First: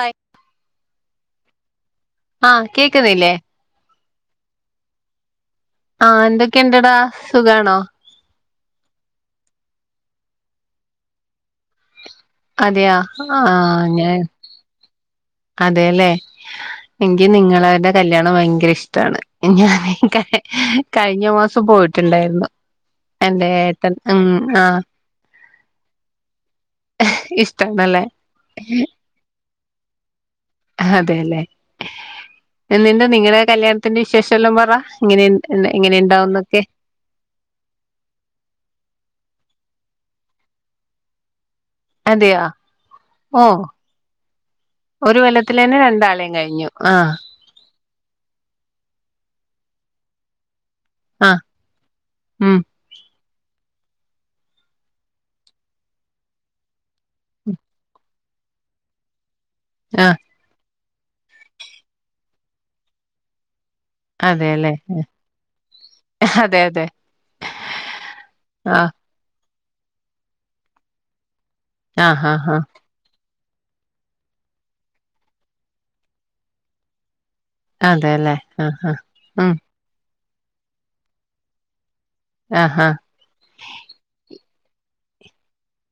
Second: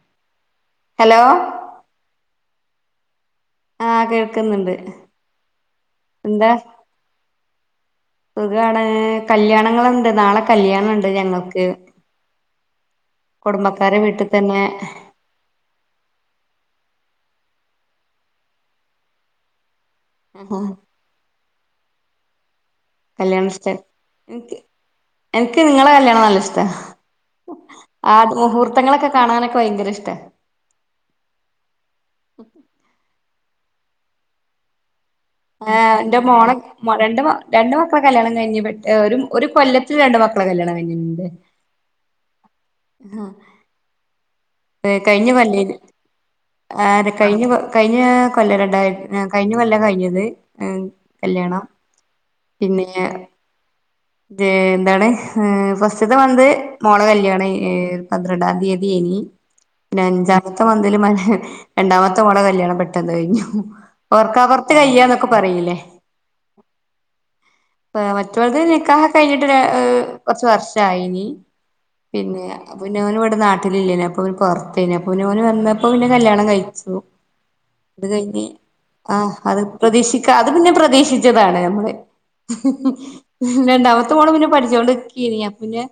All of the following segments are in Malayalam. ആയ് അ ലോ ആഹ് കേക്കുന്നില്ലെ ആഹ് കേൾക്കുന്നുണ്ട് ആഹ് എന്തൊക്കെ ഇണ്ടടാ സുഖാണോ സുഗാ ണ് കല്യാണങ്ങളുണ്ട് നാളെ കല്യാണ ഇണ്ട് ഞങ്ങക്ക് അതെയാ കുടുംബക്കാരെ വീട്ടി തന്നെ അതല്ലെ എൻ ക്ക് നിങ്ങളടെ കല്യാണം ഭയങ്കര ഇഷ്ടാണ് ഞാ കഴിഞ്ഞ മാസം പോയിട്ടുണ്ടായ് രുന്നു എന്റെ ഏട്ടൻ ഉം ആഹ് എൻ ക്ക് നിങ്ങളെ കല്യാണം നല്ല ഇഷ്ട ഇഷ്ടാണല്ലേ ആത് മുഹൂർത്തങ്ങളൊക്കെ കാണാനൊക്കെ ഭയങ്കര ഇഷ്ടാ ഹാ അതെയല്ലെ എന്നിന്റെ നിങ്ങളെ കല്യാണത്തിന്റെ വിശേഷം എല്ലാം പറ ഇങ്ങനെ- എന്നെ എങ്ങനെ ഇണ്ടാവുന്നൊക്കെ മ രണ്ട് മാ രണ്ട് മക്കളെ കല്യാണം കഴിഞ്ഞത് പെ ഒര് ഒരു കൊല്ലത്തിൽ രണ്ട് മക്കളെ കല്യാണം കഴിഞ്ഞിണ്ട് അതെയാ ഉം ഏഹ് ഒരു കഴിഞ്ഞു കൊല്ലത്തിൽ പല്ലേല് തന്നെ രണ്ടാളെയും കഴിഞ്ഞു ആരെ ആഹ് കഴിഞ്ഞു പ കഴിഞ്ഞാ കൊല്ലാടിണ്ടാരു രണ്ടായിരം കഴിഞ്ഞ കൊല്ലാ കഴിഞ്ഞത് ആഹ് കല്യാണം ഉം പിന്നേ ന്നേ എന്താണ് ഏഹ് ഫസ്റ്റത്തെ മന്ത് മോളേ കല്യാണായി- പന്ത്രണ്ടാം തീയതി ഇനി പിന്നെ ആഹ് അഞ്ചാം [unintelligible] മന്തീല് മ രണ്ടാമത്തെ മോൾടെ കല്യാണം പെട്ടെന്നഴിഞ്ഞു ഓർക്കപൊറത്ത് അതെല്ലേ കഴിയുക എന്നൊക്കെ പറയില്ലേ അതെ അതെ മറ്റുപോലതെന്ന ആഹ് കഴിഞ്ഞിട്ടൊരാ കൊറച്ച് വർഷായിനി ആഹ് ആഹ് പിന്നെ ആഹ് പിന്നോനിവടെ നാട്ടിലില്ലേന് അപ്പം പുറത്തേനു അപ്പോനു വന്നപ്പോ പിന്നെ കല്യാണം കഴിച്ചു അത് അതെല്ലേ കഴിഞ്ഞി ആഹ് ആഹ് ആഹ ഉം അത് പ്രതീക്ഷിക്കാ അത് പിന്നെ പ്രതീക്ഷിച്ചതാണ് നമ്മളെ ആഹ് ആഹ് രണ്ടാമത്തെ മോള് പിന്നെ പഠിച്ചോണ്ടിക്കീനിഅപ്പിന്നെ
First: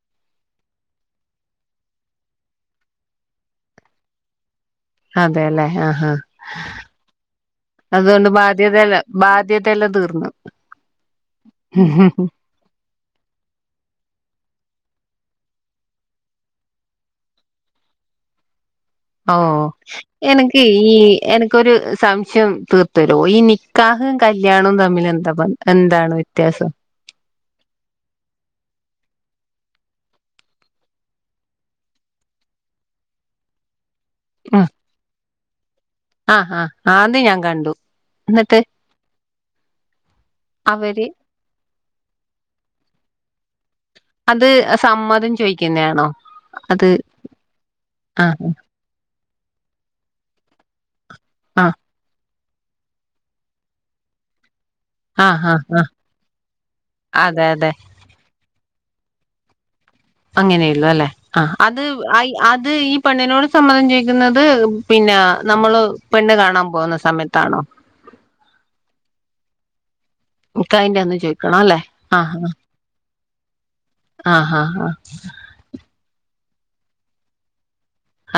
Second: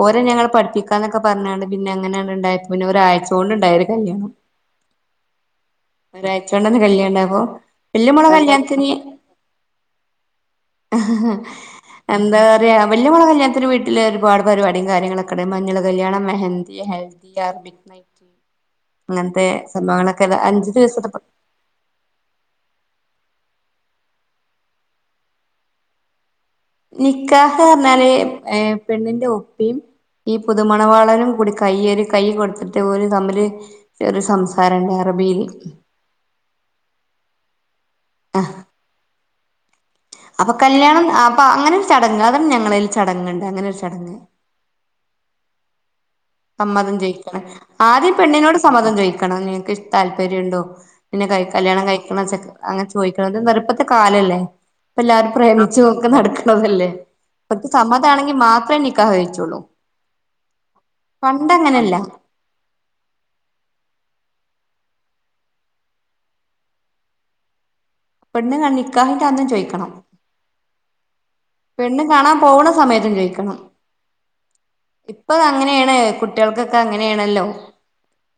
ഓരെ ഞങ്ങള് പഠിപ്പിക്കാന്നൊക്കെ പറഞ്ഞാണ്ട് പിന്നെ അങ്ങനെയാണ് ഇണ്ടായപ്പോ പിന്നെ ഒരാഴ്ച്ച കൊണ്ടിണ്ടായൊരു കല്യാണം അതെയല്ലേ ആഹ് ആഹ് ഒരാഴ്ച കൊണ്ടന്നെ കല്യാണം ഇണ്ടായപ്പോ വല്യ അതുകൊണ്ട് മോളെ കല്യാണത്തിന് ബാധ്യതേലാ ബാധ്യതെല്ലാം തീർന്ന് എന്താ ഏറിയ വല്ല്യമോളെ കല്യാണത്തിന്റെ വീട്ടില് ഒരുപാട് പരിപാടി കാര്യങ്ങളൊക്കെ ഒണ്ട് മഞ്ഞള് കല്യാണം മെഹന്തി ഹെ- ദി ആർ ബിറ്റ് മൈറ്റ് ഓ എനക്ക് അഞ്ചു ഈ ദിവസത്തെ എന- ക്കൊരു സംശയം തീർത്തരുവോ ഈ നിക്കാഹും കല്യാണവും തമ്മിൽ എന്താ ബന്ധം എന്താണ് വ്യത്യാസം നിക്കാഹ്റഞ്ഞാലെ ഏഹ് പെണ്ണിന്റെ ഉപ്പയും ഈ പുതുമണവാളനും കൂടി കൈയൊരു കൈ കൊടുത്തിട്ട് ഓല് തമ്മില് വെറു സംസാരുണ്ട് അറബിലെ ആഹാ ആഹാ ആദ്യേ ഞാൻ കണ്ടു എന്നിട്ട് അപ്പൊ അവര് കല്യാണം അപ്പാ അങ്ങനൊരു ചടങ്ങ് അതും ഞങ്ങളിൽ ചടങ്ങിണ്ട് അങ്ങനൊരു ചടങ്ങ് അത് സമ്മതം ചോയിക്കുന്നെയാണോ സമ്മതം ചോയിക്കണേ ആദ്യം ആഹ് പെണ്ണിനോട് സമ്മതം ചോയിക്കണം നിനക്ക് ഇഷ് താല്പര്യണ്ടോ പിന്നെ കയ് ആഹ് കല്യാണം കഴിക്കണം ച്ചെക്കെ അങ്ങനെ ചോയിക്കണത് നിറുപ്പത്തെ കാലല്ലേ ഇപ്പെല്ലാവരും ആഹ് ആഹ് പ്രേമിച്ചു ആഹ് ഒക്കെ നടക്കണതല്ലേ അതെ അതെ ഇപ്പക്ക് സമ്മതമാണെങ്കിൽ മാത്രേ നിക്കാഹഴിച്ചോള്ളൂ അങ്ങനെയൊള്ളൂ അല്ലെ ആഹ് അത് അങ്ങനെയല്ല അയ് അത് ഈ പെണ്ണിനോട് സമ്മതം ചോയിക്കുന്നത് പിന്നാ നമ്മള് പെണ്ണ് കാണാൻ പോവുന്ന സമയത്താണോ പെണ്ണ് കാണ്ണി നിക്കാഹിൻ്റെ അന്നും ചോയിക്കണം നിക്കാഹിൻ്റെ അന്ന് ചോയ് പെണ്ണും കാണാൻ പോവുണ സമയത്തും ചോയിക്കണം ആ ആ ആ ഇപ്പളാ- അങ്ങനെയാണ് കുട്ടിയൾക്കൊക്കെ അങ്ങനെയാണല്ലോ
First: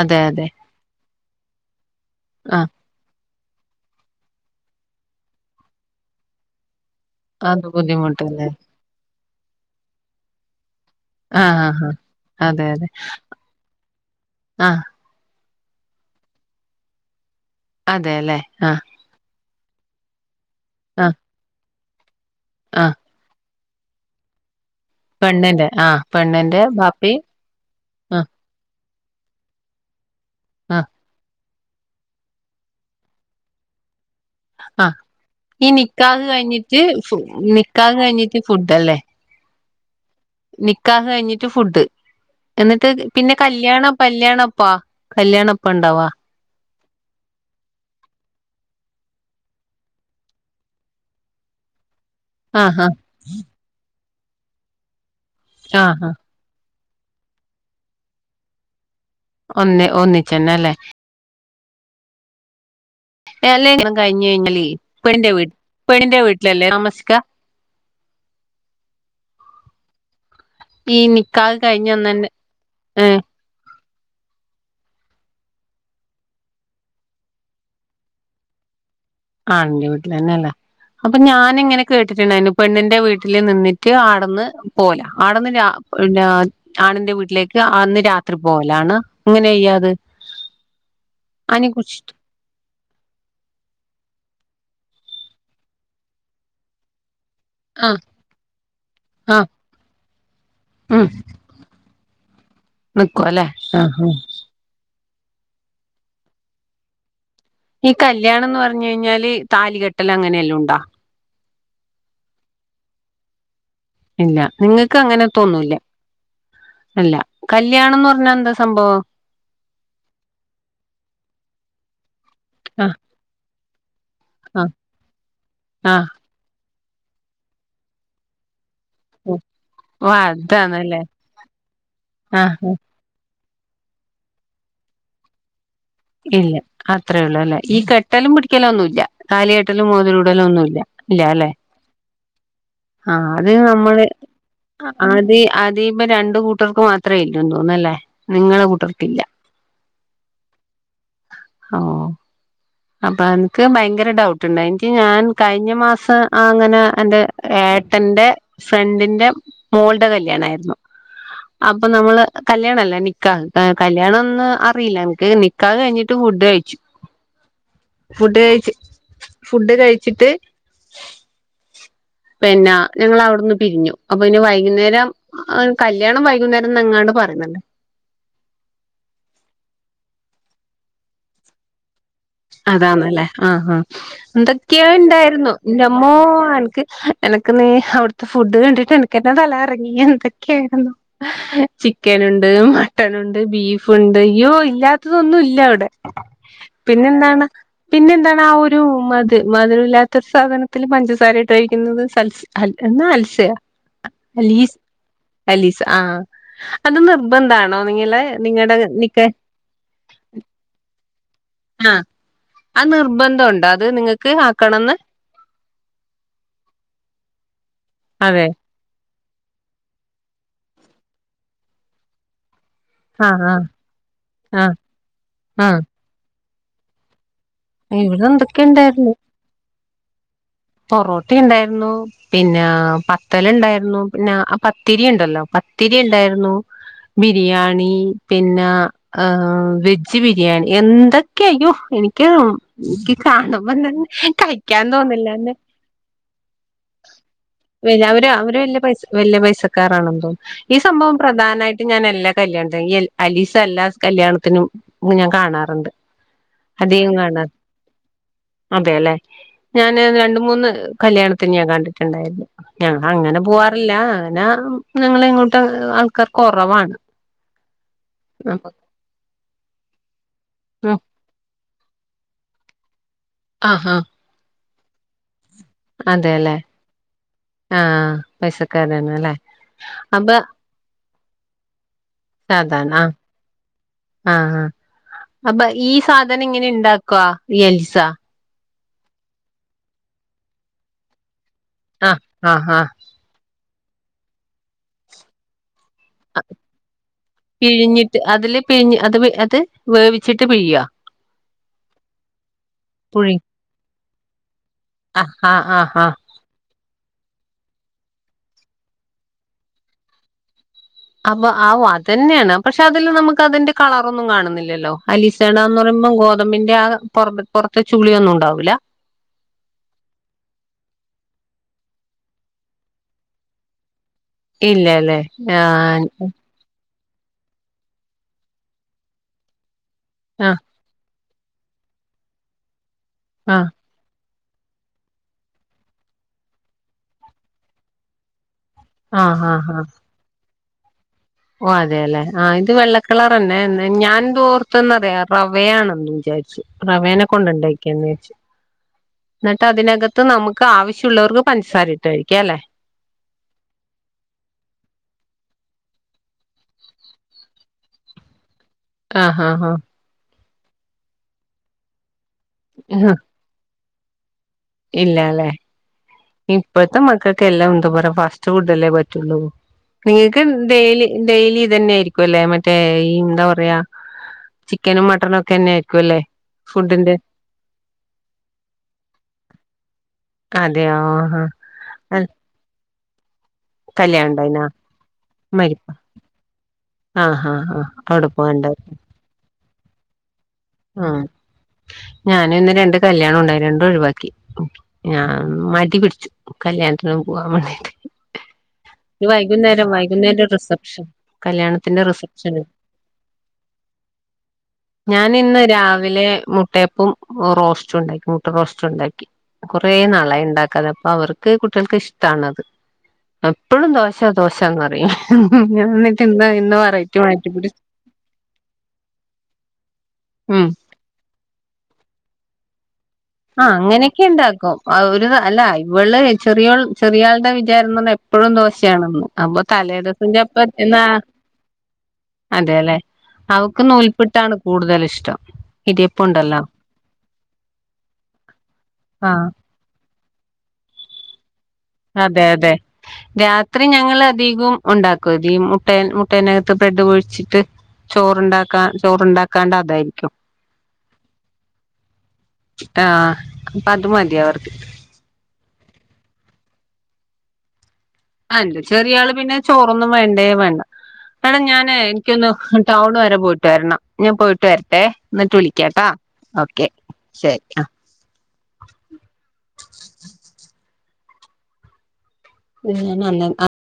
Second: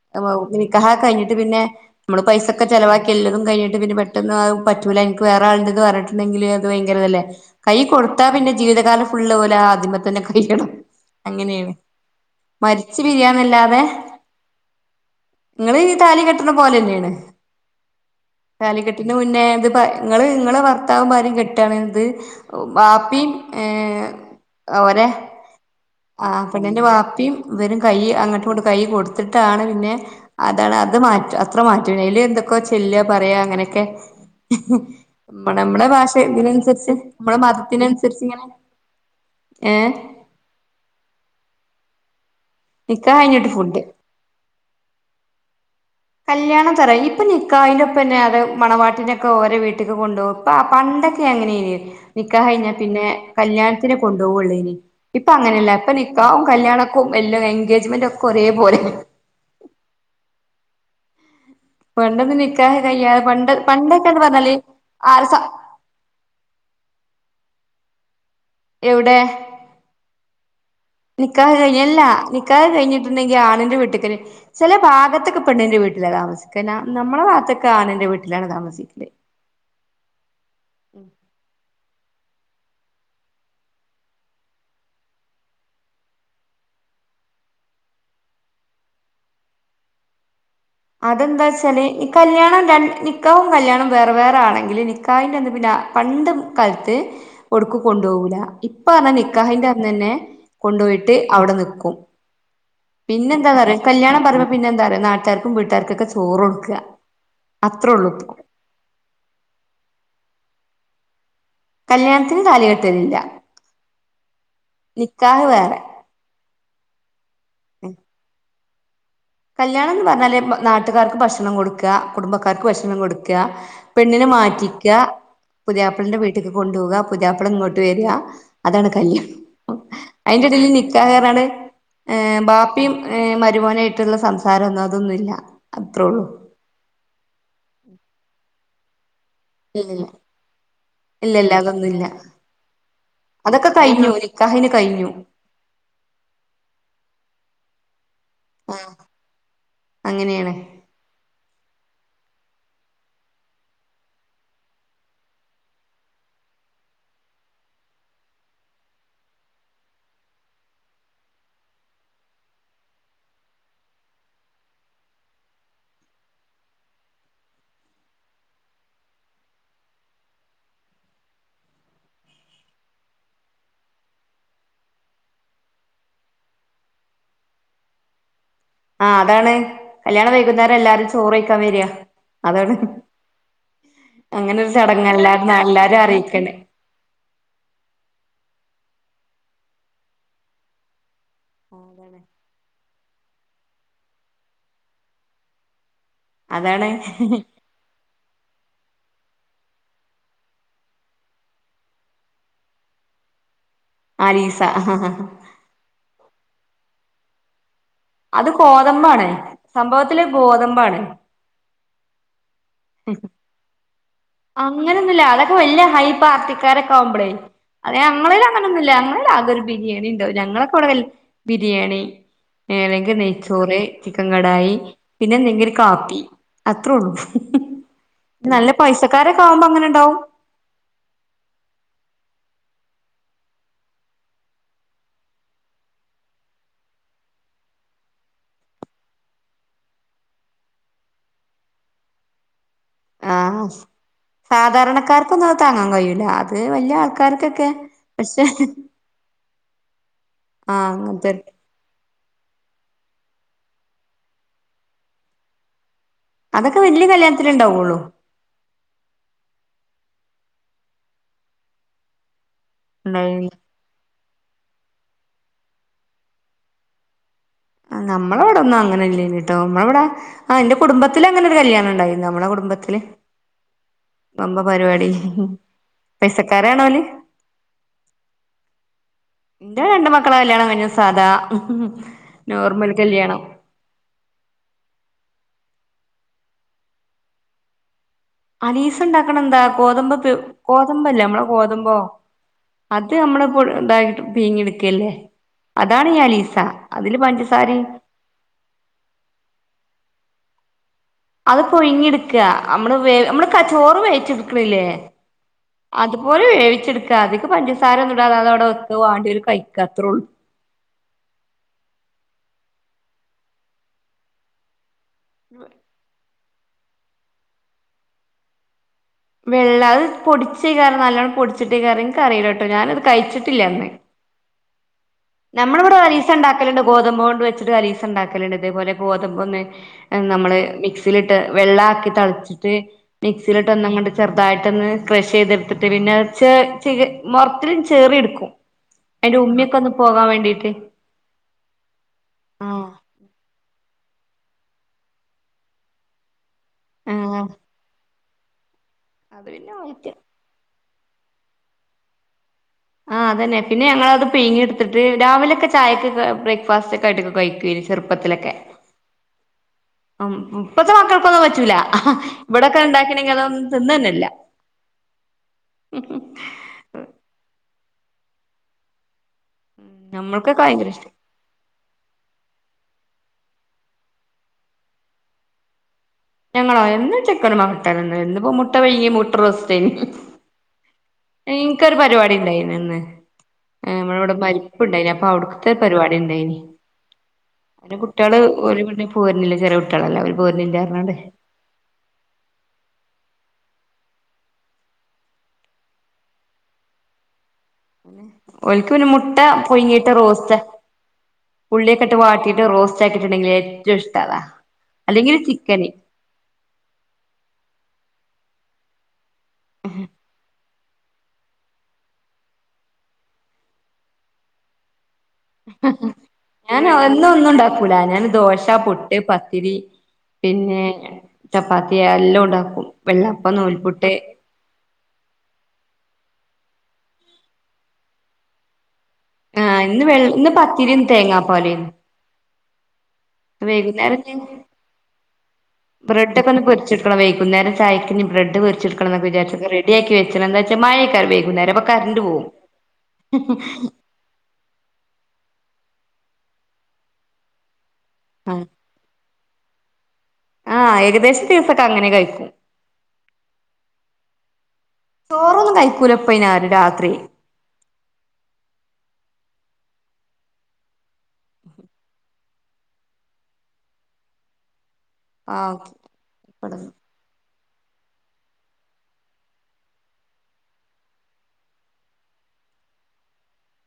അതെ അപ്പോ അതെ നിക്കാഹൊക്കെ കഴിഞ്ഞിട്ട് പിന്നെ നമ്മള് ആ പൈസൊക്കെ ചെലവാക്കില്ലതും കഴി- പിന്നെ പെട്ടന്ന് അത് പറ്റൂല്ല എനിക്ക് വേറെ ആളിണ്ടെന്ന് പറഞ്ഞിട്ടുണ്ടെങ്കില് അത് പയങ്കരവല്ലേ [unintelligible] കൊടുത്താ പിന്നെ ജീവിതകാലം ഫുളള് പോലെ ആദ്യമതന്നെ കഴിയണം ആ ആ അങ്ങനെയാണ് ആ അതെ അതെ മരിച്ചു പിരിയാ എന്നല്ലാതെ ആ നിങ്ങളെ താലി കെട്ടണ പോലെന്നെയാണ് അതെയല്ലേ ആഹ് ട്ട്ന് മുന്നേ അത് പ ഇങ്ങള് ഇങ്ങള് ആ ഭർത്താവും ഭാര്യം കെട്ടാണ് ഇത് ആ ബാപ്പിം ഏഹ് അവരെ പെണ്ണ്ന്റെ ആഹ് പെണ്ണ്ന്റെ പിന്നെ എന്റെ ബാപ്പിം വാപ്പിയും ഇവരും കയ്യ് അങ്ങട്ടും ങ്ങട്ട് കൈ കൊട്ത്തിട്ടാണ് പിന്നെ അതാണ് ആ അത് മാറ്റ അ ത്ര മാറ്റണ്ട് അയില് എന്തൊക്കൊ ചെല്ലാ പറയാ അങ്ങനെക്കെ ആ മ്മടെ ഈ മ്മളെ ഭാഷ നിക്കാഹ് കഴിഞ്ഞിട്ട് ഇതിനൻസര്ച്ച് ഫു മ്മളെ മതത്തിന് നിക്കാഹ് അനുസര്ച്ച് കഴിഞ്ഞിട്ട് ഇങ്ങനെ ഫുഡ് അല്ലേ ഏഹ് നിക്കാഹ് ഴിഞ്ഞിട്ട് ഫുഡ് എന്നിട്ട് നിക്കാഹ് പിന്നെ കഴിഞ്ഞിട്ട് ഫുഡ് കല്യാണം കല്ല്യാണപ്പാ കല്യാണപ്പാണ്ടാവാ കല്യാണ ചെറ ഇപ്പ നിക്കാഹിന്റെപ്പന്നെ അത് മണവാട്ടിനൊക്കെ ഓരെ വീട്ട്ക്ക് കൊണ്ടോ പ പണ്ടൊക്കെ എങ്ങനേനി നിക്കാഹ് കഴിഞ്ഞാ ആഹാ പിന്നെ കല്യാൺത്തിന് കൊണ്ടോവൊള്ളേനി. ഇപ്പ അങ്ങനെല്ല ഇപ്പ ആഹാ നിക്കാഹും കല്ല്യാണൊ ക്കും എല്ലും എൻഗേജ്മെന്റ് ഒക്കെ ഒരേ പോലെ ഒന്ന് ഒന്നിച്ചെന്നല്ലേ പണ്ടൊന്ന് നിക്കാഹ് കയ്യാതെ പണ്ട് അല്ലെ പണ്ടൊക്കെ എന്ന് പറഞ്ഞാല് ആരെ പെണിന്റെ വീട്ടിലല്ലേ താമസിക്കാ എവ്ടെ? ഈ നിക്കാഹ് കഴിഞ്ഞ്‌ എല്ലാ കഴിഞ്ഞന്നന്നെ നിക്കാ ഏഹ് കഴിഞ്ഞിട്ട്ണ്ടെങ്കി ആണിന്റെ വീട്ട്ക്കല് ചെല ഭാഗത്ത്ക്കെ പെണ്ണിന്റെ വീട്ടിലാ താമസിക്കാ. നമ്മളെ ബാത്തൊക്ക ആണ്ന്റെ വീട്ടിലാണ് താമസിക്കല് ആണ്ന്റെ വീട്ടിലെന്നെല്ലെ അപ്പൊ ഞാനിങ്ങനെ കേട്ടിട്ടുണ്ടായിന് പെണ്ണിന്റെ വീട്ടില് നിന്നിട്ട് ആട്ന്ന് പോല ആട്ന്ന് രാ [unintelligible] ആണിന്റെ വീട്ട്ലേക്ക് അന്ന് രാത്രി പോവലാണ്. എങ്ങനെയ്യാത് അതെന്താച്ചാല് ഇ കല്യാണം ര നി ക്കാഹും കല്യാണും വേറെ വേറെ ആണെങ്കില് നിക്കാഹിന്റെ അന്ന് പിന്നെ പണ്ട് കാൽത്ത് ഒട്ക്കും ആഹ് കൊണ്ടോവൂല. ഇപ്പാർഞ്ഞാ ആഹ് നിക്കാഹിന്റെ അന്നന്നെ ഉം കൊണ്ടൊയിട്ട് അവ്ടെ നിക്കും. നിക്കുവല്ലേ പിന്നെന്താന്നറിയൊ ആഹ് ആഹ് കല്യാണം പറിമ്പം പിന്നെന്താറിയൊ നാട്ടാര്ക്കും വീട്ടാര്ക്കൊക്കെ ചോറൊട്ക്കാ ഈ കല്യാണന്ന് പർഞ്ഞഴിഞ്ഞാല് താലികെട്ടല് അങ്ങനെല്ലെ ഉണ്ടാ? കല്യാൺത്തിന് താലികെട്ടലില്ല. ഇല്ല നിങ്ങക്ക് അങ്ങനെത്തൊ ഒന്നുല്ല. വേറെ ഇല്ല കല്യാണംന്ന് പറഞ്ഞാ എന്താ സംഭവം? കല്യാണംന്ന് പർഞ്ഞാല് നാട്ട്കാർക്ക് ഭക്ഷണം കൊട്ക്കാ കുടുംബക്കാർക്ക് ആഹ് ഭക്ഷണം കൊട്ക്കാ പെണ്ണിനെ ആഹ് മാറ്റിക്കാ ആഹ് പുതിയാപ്പൾന്റെ വീട്ട്ക്ക് കൊണ്ടോകാ പുതിയാപ്പള ഇങ്ങോട്ട് വരാ അതാണ് കല്യാണം ഓ ഓ അയിന്റെ എടീല് അതാണല്ലേ നിക്കാഹ് അർഞ്ഞാണ്ട് ആഹ് ബാപ്പിം ഏ മരുമോനായിട്ടുള്ള സംസാരംന്നും അതൊന്നുല്ല. ഇല്ല അത്രേ ഒള്ളൂ അല്ലേ. ഈ കെട്ടലും പിടിക്കലൊന്നുല്ല. താലികെട്ടലും ഇല്ലില്ല മോതിരടലും ഒന്നുംല്ല ഇല്ല അല്ലെ. ഇല്ലില്ല അതൊന്നുമില്ല ആദ്യ അതൊക്കെ നമ്മള് കഴിഞ്ഞു നിക്കാഹിന് കഴിഞ്ഞു അതി അതീമ്മ രണ്ടു കൂട്ടർക്ക് മാത്രേ ഇല്ലന്നു തോന്നുല്ലേ നിങ്ങളെ കൂട്ടർക്കില്ല. അങ്ങനേണ്. ഓഹ് അപ്പ ഇൻക്ക് ഭയങ്കര ഡൗട്ട്ണ്ടായി ഇൻക്ക് ഞാൻ കഴിഞ്ഞ മാസം അങ്ങനെ എന്റെ ഏട്ടന്റെ ഫ്രണ്ടിന്റെ മോള്ടെ കല്യാണായ്രുന്നു. അപ്പ നമ്മള് കല്യാണല്ല നിക്കാഹ് കല്യാണന്ന് അറീല ഇൻക്ക് നി ക്കാഹ് കഴിഞ്ഞിട്ട് ഫുഡ് കഴിച്ചു. ഫുഡ് കഴിച്ച് ഫുഡ് കഴിച്ചിട്ട് പിന്നെ ഞങ്ങള് അവിട്ന്ന് പിരിഞ്ഞു. അപ്പന്നെ വൈകുന്നേരം അഹ് കല്യാണം വൈകുന്നേരന്നങ്ങാണ്ട് പറയുന്ന്ണ്ട് ആഹ് അതാണ് കല്യാണം വൈകുന്നേരല്ലാരും ചോറൈക്കാം വെരാ. അതാന്ന്ല്ലേ ആഹ് ആഹ് അങ്ങനെ ഒരു ചടങ്ങാ എന്തെക്ക്യോഇണ്ടായിര്ന്നു എല്ലാരും എല്ലാരും ഇന്റെമ്മോ അറിയിക്കണേ ഇൻക്ക് എനക്ക് ന്ന് അവ്ട്ത്തെ ഫുഡ് കണ്ട്ട്ടെൻക്കെന്നെ തല കറങ്ങി എന്തെക്ക്യൊയിര്ന്നു. ചിക്കന്ണ്ട് മ ട്ടന്ണ്ട് ബീഫ്ണ്ട് അയ്യോ ഇല്ലാത്തതൊന്നുല്ല വടെ അതാണ് പിന്നെ ന്താണ് പിന്നെ ന്താണ് ആ ഒരു മത് മധുരുല്ലാത്ത സാധനത്തില് പഞ്ചസാരിട്ട് കഴിക്കുന്നത് സൽ ഹൽ എന്നാ അൽസെയ ആലീസ ആഹാ ഹാ ഹാ അലീസ ആഹ് അത് നിർബന്ധാണോ നിങ്ങളെ നിങ്ങടെ നിക്ക സംഭവത്തിലത് ഗോതമ്പാണ്. ആഹ് അത് നിർബന്ധൊണ്ടോ അത് നിങ്ങ അങ്ങനെയൊന്നുല്ല അതൊക്കെ വെല്ല്യെ ഹൈ പാർട്ടിക്കാരൊക്കാവുമ്പളേ അത് അതെ അമ്മള്ളേലങ്ങനൊന്നുല്ല അമ്മള് ആകൊരു ബിരിയാണിണ്ടാവും ഞങ്ങളക്കവടെ വെൽ ബിരിയാണി എഹ് അല്ലെങ്കിൽ ആഹ് ആഹ് നെയ്ച്ചോറ് ചിക്കൻ ആഹ് കടായി പിന്നെ ആഹ് എന്തെങ്ക്യൊരു കാപ്പി അത്രോള്ളൂ. ഇവടെ എന്തൊക്കെണ്ടായിര്ന്നു. അതൊകാവുമ്പോ അങ്ങനെണ്ടാവും പൊറോട്ടി ണ്ടായിര്ന്നു. പിന്നെ പത്തല്ണ്ടായിര്ന്നു പിന്നെ ആ പത്തിരിണ്ടല്ലോ പത്തിരി ണ്ടായിര്ന്നു. ബിരിയാണി പിന്ന ആഹ് വെജ് ബിരിയാണി എന്തൊക്കയ്യോ എനിക്ക് ഇൻക്ക് ആഹ് കാണുമ്പോതന്നെ കഴിക്കാൻ സാധാരണക്കാർക്കൊന്നും തോന്ന്ല്ലന്നെ അത് താങ്ങാൻ കയ്യൂല പിന്ന അവര് അവര് വെല്ല്യെ പൈസ വെല്ല്യെ പൈസക്കാറാണന്ന് തോന്നും ഈ ആഹ് സംഭവം അങ്ങനത്തെ പ്രധാനായി ഇങ്ങനെ എല്ലാ കല്യാണത്തി [unintelligible] അലീസെല്ലാ കല്യാണത്തിനും ഞാൻ കാണാറ്ണ്ട്. അതൊക്കെ വെല്ല്യെ കല്യാണത്തിന്ണ്ടാവൊള്ളു. അതെല്ലെ ഞാന് രണ്ട് മൂന്ന് കല്യാണത്തിന് ഞാൻ കണ്ടിട്ട്ണ്ടായിര്ന്നു. ഞങ്ങ അങ്ങനെ ഉണ്ടായില്ല പോവാറില്ല അങ്ങനെ ഞങ്ങള ഇങ്ങോട്ട് ആൾക്കാര്ക്കൊറവാണ്. ആഹ് നമ്മളവിടൊന്നങ്ങനെല്ലേനി ട്ടോ നമ്മളെവടെ ആഹ് ഇന്റെ ഉം കുടുംബത്തില് അങ്ങനൊരു കല്യാണണ്ടായിന്നു അമ്മളെ കുടുംബത്തില് ആഹാ മ്പപ പരിവാട്യേനി. അതെല്ലേ ആഹ പൈസക്കാരെന്നുല്ലേ ഇന്റെ രണ്ട് മക്കളാ കല്യാണം കഴിഞ്ഞു സാധാ നോർമൽ സാധണാ കല്യാണം ആഹ് ആഹ് അപ്പ ഈ സാധനിങ്ങനെണ്ടാക്കുവ ഈ എൽസ അലീസ ണ്ടാക്കണെന്താ ഗോതമ്പ്ക്ക് ഗോതമ്പല്ലേ നമ്മളെ ഗോതമ്പോ ആഹ് ആഹ് ആഹ് അത് അമ്മള് പുഴു ണ്ടായിട്ട് പീങ്ങിട്ക്കല്ലേ അതാണ് ഈ അലീസ അതില് പഞ്ചസാരിം റ്റ് അതില് പിഞ്ഞ് അത് വ് അത് വേവിച്ചിട്ട് പിഴാ അത് പുഴ്ങ്ങിട്ക്ക അമ്മള് വേ പുഴി അമ്മള് ക ച്ചോറ് വേവിച്ച്ട്ക്ക്ണില്ലേ ആഹ് ആഹ് ആഹ് ആഹ് അത് പോലെ വേവിച്ച്ട്ക്ക അതിക്ക് പഞ്ചസാരൊന്നുടാതെ അതവടെ വെക്ക വാണ്ടോര് കഴിക്കാ അത്രൊള്ളൂ. അപ്പൊ ആവു അതെന്നെണ് പക്ഷെ അതില് നമക്കതിന്റെ കളറൊന്നും കാണ്ന്നില്ലല്ലോ അലീസണന്ന് പറ ഗോതമ്പിൻ്റാ പൊറത്ത് പൊറത്ത് ചുള്യൊന്നുണ്ടാവൂല്ല. വെള്ളം അത് പൊടിച്ചേക്കാരം നല്ലോണ്ണം പൊടിച്ച്ട്ടേക്കാരം ഇൻക്കറീലട്ടോ ഞാനത് കഴിച്ചിട്ടില്ലന്ന് ഇല്ല അല്ലേ നമ്മളിവിടെ ഒരീസണ്ടാ ലുണ്ട് ഗോതമ്പ് കൊണ്ട് വച്ചിട്ട് അലീസ ഉണ്ടാക്കലണ്ട്തേപോലെ ഗോതമ്പ്ന്ന് നമ്മള് ആഹ് മിക്സ് സിലിട്ട് വെള്ളാക്കിതിളച്ചിട്ട് ആഹ് മിക്സിയിലിട്ട് ഒന്നങ്കണ്ട് ചെറുതായിട്ടൊന്ന് ക്രഷ് ചെയ്തെടുത്തിട്ട് പിന്നെ ചെ ചേ മുറത്തിലും ചേറി എടുക്കും അതിന്റെ ആഹ് ആഹ് ഉമ്മിയൊക്കെ ആഹ് ഒന്ന് പോകാൻ വേണ്ടീട്ട് ഓ അതെ അല്ലെ ആഹ് ഇത് വെള്ള കളറെന്നെ എന്നാ ഞാൻന്തോഓർത്തന്നറിയാ റവയാണെന്ന് വിചാരിച്ചു. റവേന ആഹ് കൊണ്ട് ഉണ്ടാക്കിയന്ന് വെച്ചു. അത് എന്നിട്ട് പിന്നെ ഓൽക്ക് അതിനകത്ത് നമുക് ക്കാവശ്യോള്ളോർക്ക് പഞ്ചസാരയിട്ട് കഴിക്കാം അല്ലെ ആഹ് അതന്നെ പിന്നെ ഞങ്ങളത് പിഴിങ്ങി എടുത്തിട്ട് രാവിലത്തെ ചായക്കൊക്കെ ബ്രേക്ക്ഫാസ്‌റ്റോക്കെ ആയിട്ടൊക്കെ കഴിക്കുവെരു ചെറുപ്പത്തിലൊക്കെ ആഹ് ആഹ് ആഹ് മ് ഇപ്പത്തെ മക്കൾക്കൊന്നും പറ്റൂല ഇവിടൊക്കെ ഇണ്ടാക്കണെങ്കി അതൊന്നും തിന്ന തന്നെല്ല ഇല്ലാല്ലേ ഇപ്പഴത്തെ മക്കക്ക് എല്ലാം എന്താ പറ ഫാസ്റ്റ് ഫുഡല്ലേ പറ്റുള്ളൂ നിങ്ങക്ക് നമ്മൾക്കൊക്കെ ഭയങ്കര ഇഷ്ട ഡെയിലി ഡെയിലി ഇതന്നെ ആയിരിക്കും അല്ലെ മറ്റേ ഈ എന്താ പറയാ ചിക്കനും മട്ടനും ഒക്കെന്നെ ആയിക്കുല്ലേ ഞങ്ങളോ എന്നും ചിക്കനും മട്ടനോന്നും ഇന്നിപ്പോ മുട്ട പുഴുങ്ങി മുട്ട റോസ്‌റ്റേനി അതെയോ ഇൻക്കൊരു അൽ പരിപാടി ഇണ്ടായിനിന്ന് കല്യാണം നമ്മളവിടെ ഉണ്ടായിനാ മരിപ്പുണ്ടായിന് അപ്പൊ അവിടുത്തെ മരിപ്പ പരിപാടി ഇണ്ടായിനി ആഹാ ആ പിന്നെ അവിടെ കുട്ടിയള് ഓല് പോവാണ്ടായിരുന്നു പിന്നെ പോരുണില്ല ചെറിയ കുട്ടിയളല്ലെ അവര് പോരുണില്ല ആ പറഞ്ഞാണ്ട് ഞാനും ഇന്ന് രണ്ട് കല്യാണം ഒണ്ടായി രണ്ടും ഒഴിവാക്കി ഞാൻ മാറ്റി പിടിച്ചു. കല്യാണത്തിനു പോവാൻ വേണ്ടിട്ട് തന്നെ ഒല്ക്ക് ഒരു മുട്ട വൈകുന്നേരം പുഴുങ്ങിട്ട് വൈകുന്നേരം റോസ്റ്റ് റിസപ്ഷൻ കല്യാണത്തിന്റെ ഉള്ളിയൊക്കെ ഇട്ട് റിസപ്ഷന് വാട്ടിട്ട് റോസ് റ്റാക്കിട്ടുണ്ടെങ്കില് ഏറ്റോം ഇഷ്ടതാ ഞാൻ ഇന്ന് രാവിലെ മുട്ടയപ്പോം റോസ്റ്റുണ്ടാക്കി മുട്ട റോസ്റ്റുണ്ടാക്കി കൊറേ നാളായി ഇണ്ടാക്കാതെ അപ്പൊ അവർ ക്ക് കുട്ടികൾക്ക് ഇഷ്ടാണത്. എപ്പോഴും ദോശ ദോശന്നറിയും ഞാൻ ഒന്നും ഒന്നും മാറ്റിപ്പിടിച്ച് ഉണ്ടാക്കൂല ഞാൻ ദോശ പു എഹ് പത്തിരി ഉം പിന്നെ ചപ്പാത്തി അഎല്ലോണ്ടാക്കും ആഹ് അങ്ങനെയൊക്കെണ്ടാക്കും അവര് അല്ല ഇവള് ചെറിയോൾ ചെറിയാൾടെ വിചാരം ന്ന് പറഞ്ഞ എപ്പഴും ദോശയാണെന്ന് അപ്പൊ ആഹ് ഇന്ന് വെ തലേദിവസം ഇന്ന് ചപ്പത് എന്നാ പത്തിരിയും തേങ്ങാപ്പാലേന്നു അതെലേ അവക്ക് വൈകുന്നേരം ഞാൻ നൂൽപുട്ടാണ് കൂടുതൽ ഇഷ്ടം ഇടിയപ്പണ്ടല്ലോ ജ് വെക്കണം വൈകുന്നേം ചായക്ക് ഇനി ബ്രഡ് പൊരിച്ചെട്ക്കണംന്ന് ഒക്കെ ആ വിചാരിച്ച് ഇത് റെഡിയാക്കി വെച്ചണം എന്താച്ചാ മഴയാക്കാരം വൈകുന്നേരം അപ്പം അതെ അതെ രാത്രി ഞങ്ങളധികോം ഒണ്ടാക്കും അതി മുട്ടെ മുട്ടെനകത്ത് ബ്രെഡ് പൊഴിച്ചിട്ട് ആഹ് ചോറുണ്ടാക്ക ചോറണ്ടാ ക്കാണ്ട അതായിരിക്കും ആഹ് ഏകദേശ ദിവസൊക്കെ അങ്ങനെ കഴിക്കും ആഹ് അപ്പൊ അത് മതി അവർക്ക് ചോറൊന്നും കഴിക്കൂലപ്പയിനാരും രാത്രി അന്റെ ചെറിയ ആള് പിന്നെ ചോറൊന്നും വേണ്ടേ വേണ്ട എടാ ഞാന് എനിക്കൊന്ന് ടൗണ് വരെ പോയിട്ട് വരണം ഞാൻ പോയിട്ട് വരട്ടെ ന്നിട്ട് ആഹ് വിളിക്കാട്ടോ ഓക്കെ. ഓക്കേ ശരി ആഹ് നിന്നെ ഞാൻ അല്ലാ ആഹ്